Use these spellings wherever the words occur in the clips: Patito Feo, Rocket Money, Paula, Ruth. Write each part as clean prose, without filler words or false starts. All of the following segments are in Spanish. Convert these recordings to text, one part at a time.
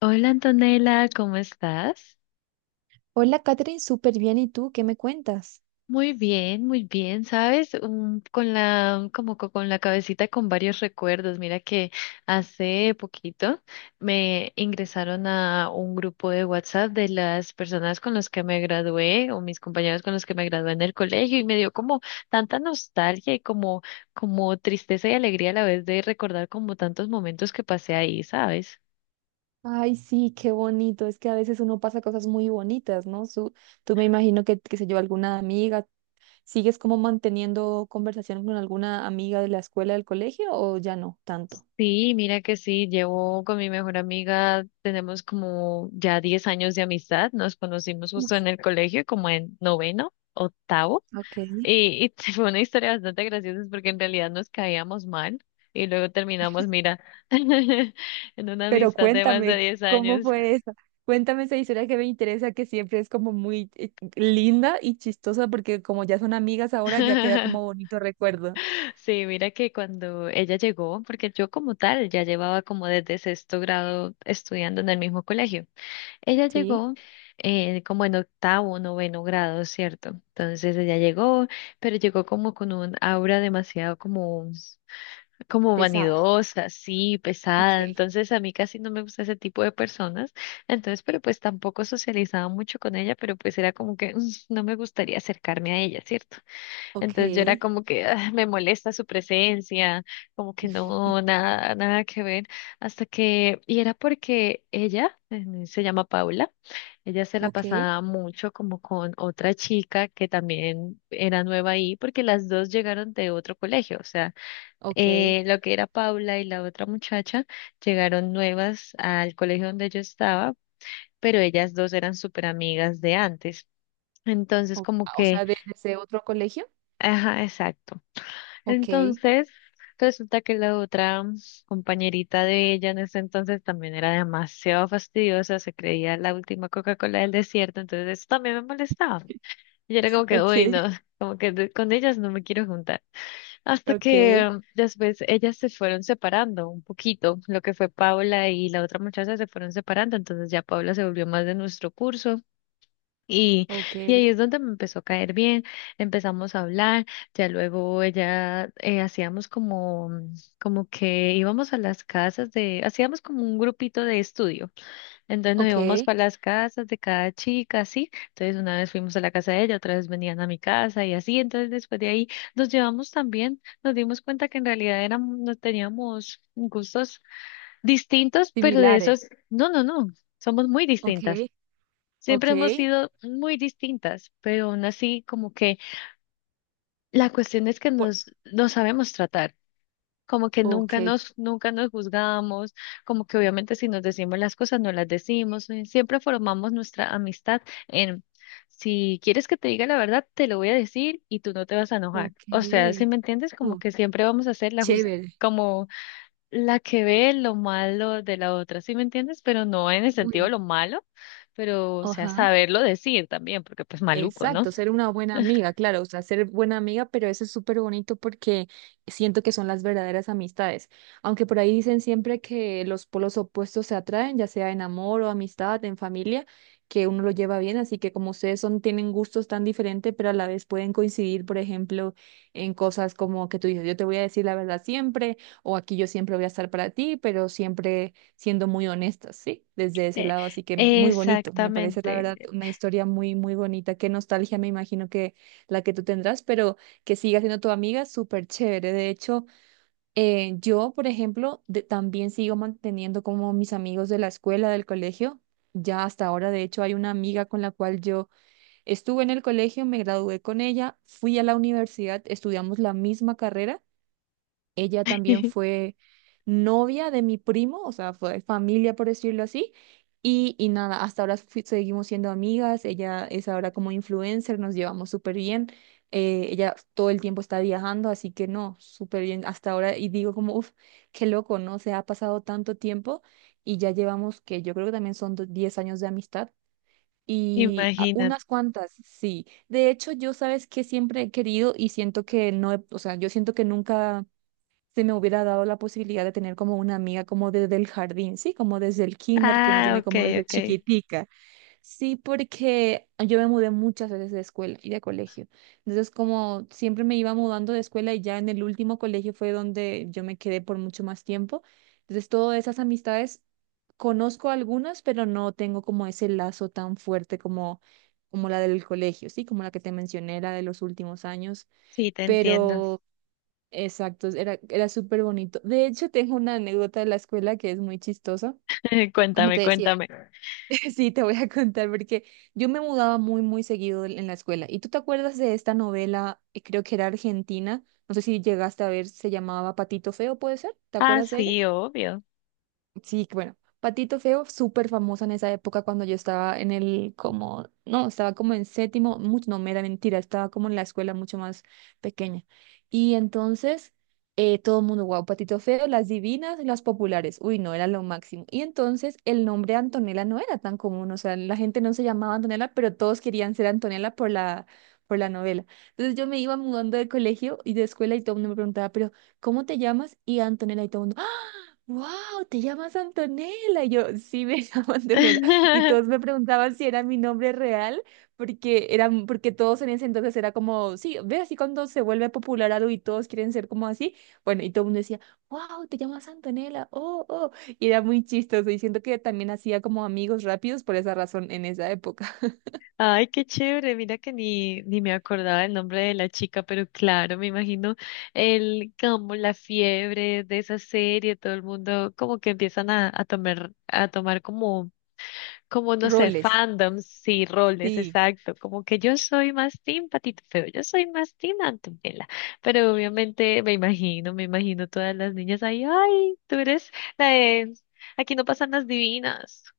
Hola Antonella, ¿cómo estás? Hola, Katherine, súper bien. ¿Y tú qué me cuentas? Muy bien, ¿sabes? Con la, con la cabecita con varios recuerdos. Mira que hace poquito me ingresaron a un grupo de WhatsApp de las personas con las que me gradué o mis compañeros con los que me gradué en el colegio y me dio como tanta nostalgia y como tristeza y alegría a la vez de recordar como tantos momentos que pasé ahí, ¿sabes? Ay, sí, qué bonito. Es que a veces uno pasa cosas muy bonitas, ¿no? Tú me imagino que, qué sé yo, alguna amiga, ¿sigues como manteniendo conversación con alguna amiga de la escuela, del colegio o ya no tanto? Sí, mira que sí, llevo con mi mejor amiga, tenemos como ya 10 años de amistad, nos conocimos justo Uf, en el colegio, como en noveno, octavo, ok, y fue una historia bastante graciosa porque en realidad nos caíamos mal y luego terminamos, mira, en una pero amistad de más de cuéntame, 10 ¿cómo años. fue eso? Cuéntame esa historia que me interesa, que siempre es como muy linda y chistosa porque como ya son amigas ahora, ya queda como bonito recuerdo. Sí, mira que cuando ella llegó, porque yo como tal ya llevaba como desde sexto grado estudiando en el mismo colegio. Ella Sí, llegó como en octavo, noveno grado, ¿cierto? Entonces ella llegó, pero llegó como con un aura demasiado como pesada. vanidosa, así, Ok. pesada. Entonces a mí casi no me gusta ese tipo de personas. Entonces, pero pues tampoco socializaba mucho con ella, pero pues era como que no me gustaría acercarme a ella, ¿cierto? Ok, Entonces yo era como que "Ah, me molesta su presencia, como que no, nada, nada que ver". Hasta que, y era porque ella, se llama Paula, ella se la ok. pasaba mucho como con otra chica que también era nueva ahí, porque las dos llegaron de otro colegio, o sea, Ok, lo que era Paula y la otra muchacha llegaron nuevas al colegio donde yo estaba, pero ellas dos eran súper amigas de antes. Entonces O, como o que, sea, desde otro colegio. ajá, exacto. Ok, Entonces, resulta que la otra compañerita de ella en ese entonces también era demasiado fastidiosa, se creía la última Coca-Cola del desierto, entonces eso también me molestaba. Y yo era como que, uy, no, ok, como que con ellas no me quiero juntar. Hasta que ok, después ellas se fueron separando un poquito, lo que fue Paula y la otra muchacha se fueron separando, entonces ya Paula se volvió más de nuestro curso y, ok, y ahí es donde me empezó a caer bien, empezamos a hablar, ya luego ella hacíamos como que íbamos a las casas de, hacíamos como un grupito de estudio, entonces nos íbamos ok. para las casas de cada chica, así, entonces una vez fuimos a la casa de ella, otra vez venían a mi casa y así, entonces después de ahí nos llevamos también, nos dimos cuenta que en realidad éramos, no teníamos gustos distintos, pero de Similares. esos, no, no, no, somos muy distintas. Ok, Siempre ok, hemos sido muy distintas, pero aún así como que la cuestión es que por- nos sabemos tratar, como que nunca ok, nos, nunca nos juzgamos, como que obviamente si nos decimos las cosas no las decimos, siempre formamos nuestra amistad en si quieres que te diga la verdad, te lo voy a decir y tú no te vas a enojar. O sea, si ok. me entiendes, como Uh, que siempre vamos a hacer la justicia Chévere. la que ve lo malo de la otra, ¿sí me entiendes? Pero no en el Uy, sentido de no. lo malo, pero, o sea, Ajá. saberlo decir también, porque pues maluco, ¿no? Exacto, ser una buena amiga, claro, o sea, ser buena amiga, pero eso es súper bonito porque siento que son las verdaderas amistades. Aunque por ahí dicen siempre que los polos opuestos se atraen, ya sea en amor o amistad, en familia, que uno lo lleva bien, así que como ustedes son, tienen gustos tan diferentes, pero a la vez pueden coincidir, por ejemplo, en cosas como que tú dices, yo te voy a decir la verdad siempre, o aquí yo siempre voy a estar para ti, pero siempre siendo muy honestas, ¿sí? Desde ese lado, así que Eh, muy bonito, me parece la verdad Exactamente. una historia muy, muy bonita, qué nostalgia me imagino que la que tú tendrás, pero que siga siendo tu amiga, súper chévere. De hecho, yo, por ejemplo, también sigo manteniendo como mis amigos de la escuela, del colegio. Ya hasta ahora, de hecho, hay una amiga con la cual yo estuve en el colegio, me gradué con ella, fui a la universidad, estudiamos la misma carrera, ella también fue novia de mi primo, o sea, fue familia por decirlo así. Y nada, hasta ahora seguimos siendo amigas, ella es ahora como influencer, nos llevamos súper bien. Eh, ella todo el tiempo está viajando, así que no, súper bien hasta ahora. Y digo como, uff, qué loco, ¿no? Se ha pasado tanto tiempo y ya llevamos que yo creo que también son 10 años de amistad. Y Imagínate. unas cuantas, sí. De hecho, yo sabes que siempre he querido y siento que no, o sea, yo siento que nunca se me hubiera dado la posibilidad de tener como una amiga como desde el jardín, sí, como desde el kinder que uno Ah, tiene ok, como desde ok. chiquitica. Sí, porque yo me mudé muchas veces de escuela y de colegio. Entonces, como siempre me iba mudando de escuela y ya en el último colegio fue donde yo me quedé por mucho más tiempo. Entonces, todas esas amistades conozco algunas, pero no tengo como ese lazo tan fuerte como como la del colegio, sí, como la que te mencioné, la de los últimos años, Sí, te entiendo. pero exacto, era, era súper bonito. De hecho, tengo una anécdota de la escuela que es muy chistosa. Como Cuéntame, te decía, cuéntame. sí, te voy a contar porque yo me mudaba muy, muy seguido en la escuela. ¿Y tú te acuerdas de esta novela? Creo que era argentina. No sé si llegaste a ver, se llamaba Patito Feo, ¿puede ser? ¿Te Ah, acuerdas de ella? sí, obvio. Sí, que bueno, Patito Feo, súper famosa en esa época cuando yo estaba como, no, estaba como en séptimo, mucho, no, me da mentira, estaba como en la escuela mucho más pequeña. Y entonces, todo el mundo, wow, Patito Feo, las divinas, las populares, uy, no, era lo máximo. Y entonces el nombre Antonella no era tan común, o sea, la gente no se llamaba Antonella, pero todos querían ser Antonella por la novela. Entonces yo me iba mudando de colegio y de escuela y todo el mundo me preguntaba, pero, ¿cómo te llamas? Y Antonella y todo wow, te llamas Antonella. Y yo, sí, me llamo Antonella. Y todos me preguntaban si era mi nombre real, porque todos en ese entonces era como, sí, ve así cuando se vuelve popular algo y todos quieren ser como así. Bueno, y todo el mundo decía, wow, te llamas Antonella, oh, oh. Y era muy chistoso. Y siento que también hacía como amigos rápidos por esa razón en esa época. Ay, qué chévere. Mira que ni me acordaba el nombre de la chica, pero claro, me imagino el como la fiebre de esa serie, todo el mundo como que empiezan a tomar como no sé, Roles, fandoms y roles, sí. exacto. Como que yo soy más team Patito Feo, yo soy más team Antonella. Pero obviamente me imagino todas las niñas ahí, ay, tú eres la de aquí no pasan las divinas.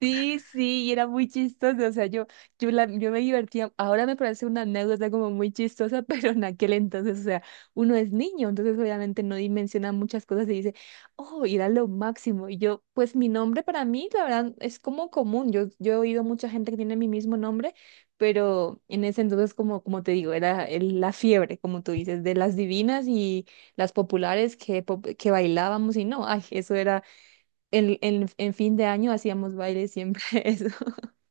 Sí, sí, y era muy chistoso, o sea, yo me divertía, ahora me parece una anécdota como muy chistosa, pero en aquel entonces, o sea, uno es niño, entonces obviamente no dimensiona muchas cosas y dice, oh, y era lo máximo, y yo, pues mi nombre para mí, la verdad, es como común, yo he oído mucha gente que tiene mi mismo nombre, pero en ese entonces, como, como te digo, era la fiebre, como tú dices, de las divinas y las populares que, que bailábamos y no, ay, eso el en fin de año hacíamos baile siempre eso.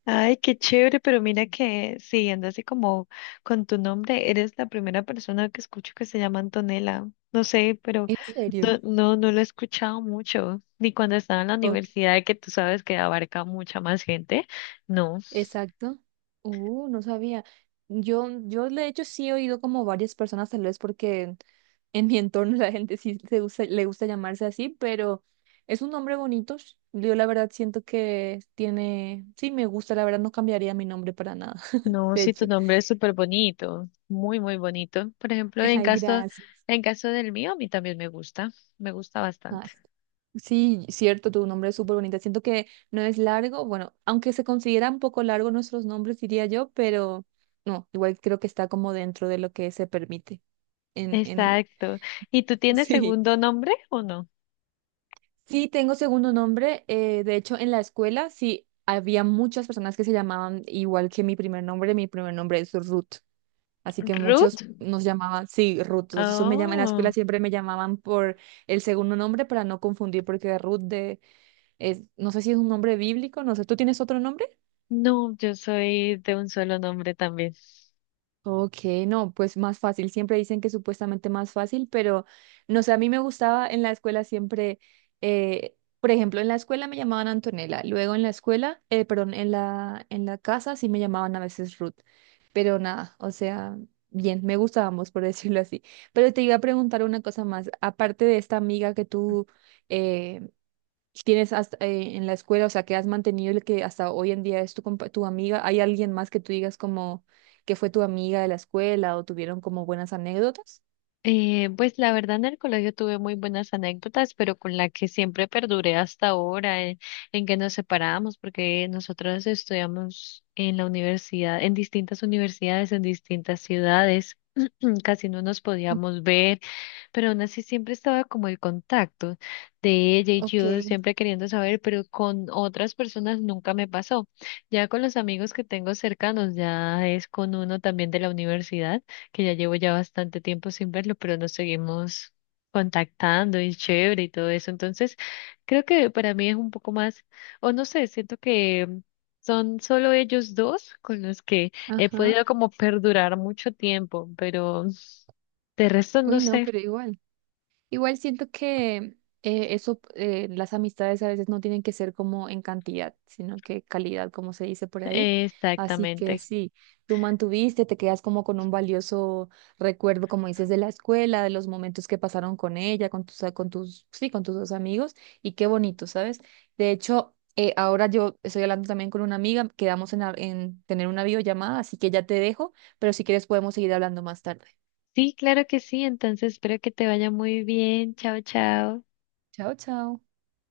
Ay, qué chévere, pero mira que siguiendo así como con tu nombre, eres la primera persona que escucho que se llama Antonella. No sé, pero ¿En serio? no, no, no lo he escuchado mucho, ni cuando estaba en la Ok, universidad, que tú sabes que abarca mucha más gente. No, exacto. No sabía. Yo de hecho sí he oído como varias personas, tal vez porque en mi entorno la gente sí le gusta llamarse así, pero es un nombre bonito. Yo la verdad siento que tiene, sí me gusta, la verdad no cambiaría mi nombre para nada, no, de sí, tu hecho. nombre es súper bonito, muy, muy bonito. Por ejemplo, en Ay, caso, gracias. en caso del mío, a mí también me gusta Ah, bastante. Sí, cierto, tu nombre es súper bonito. Siento que no es largo, bueno, aunque se considera un poco largo nuestros nombres, diría yo, pero no, igual creo que está como dentro de lo que se permite. En, en... Exacto. ¿Y tú tienes Sí, segundo nombre o no? sí, tengo segundo nombre. De hecho, en la escuela sí había muchas personas que se llamaban igual que mi primer nombre. Mi primer nombre es Ruth, así que muchos Ruth. nos llamaban, sí, Ruth. Entonces en la escuela Oh. siempre me llamaban por el segundo nombre para no confundir, porque Ruth de Es, no sé si es un nombre bíblico, no sé, ¿tú tienes otro nombre? No, yo soy de un solo nombre también. Ok, no, pues más fácil, siempre dicen que supuestamente más fácil, pero no sé, a mí me gustaba en la escuela siempre, por ejemplo, en la escuela me llamaban Antonella, luego en la escuela, perdón, en la casa sí me llamaban a veces Ruth, pero nada, o sea, bien, me gustábamos, por decirlo así. Pero te iba a preguntar una cosa más, aparte de esta amiga que tú... eh, tienes hasta, en la escuela, o sea, que has mantenido el que hasta hoy en día es tu amiga? ¿Hay alguien más que tú digas como que fue tu amiga de la escuela o tuvieron como buenas anécdotas? Pues la verdad en el colegio tuve muy buenas anécdotas, pero con la que siempre perduré hasta ahora, que nos separamos, porque nosotros estudiamos en la universidad, en distintas universidades, en distintas ciudades, casi no nos podíamos ver. Pero aún así siempre estaba como el contacto de ella y Ok. yo siempre queriendo saber, pero con otras personas nunca me pasó. Ya con los amigos que tengo cercanos, ya es con uno también de la universidad, que ya llevo ya bastante tiempo sin verlo, pero nos seguimos contactando y chévere y todo eso. Entonces, creo que para mí es un poco más, o no sé, siento que son solo ellos dos con los que he Ajá. podido como perdurar mucho tiempo, pero de resto no Uy, no, sé. pero igual. Igual siento que eso, las amistades a veces no tienen que ser como en cantidad, sino que calidad, como se dice por ahí. Así que Exactamente. sí, tú mantuviste, te quedas como con un valioso recuerdo, como dices, de la escuela, de los momentos que pasaron con ella, sí, con tus dos amigos, y qué bonito, ¿sabes? De hecho, ahora yo estoy hablando también con una amiga, quedamos en tener una videollamada, así que ya te dejo, pero si quieres podemos seguir hablando más tarde. Sí, claro que sí. Entonces espero que te vaya muy bien. Chao, chao. Chao, chao.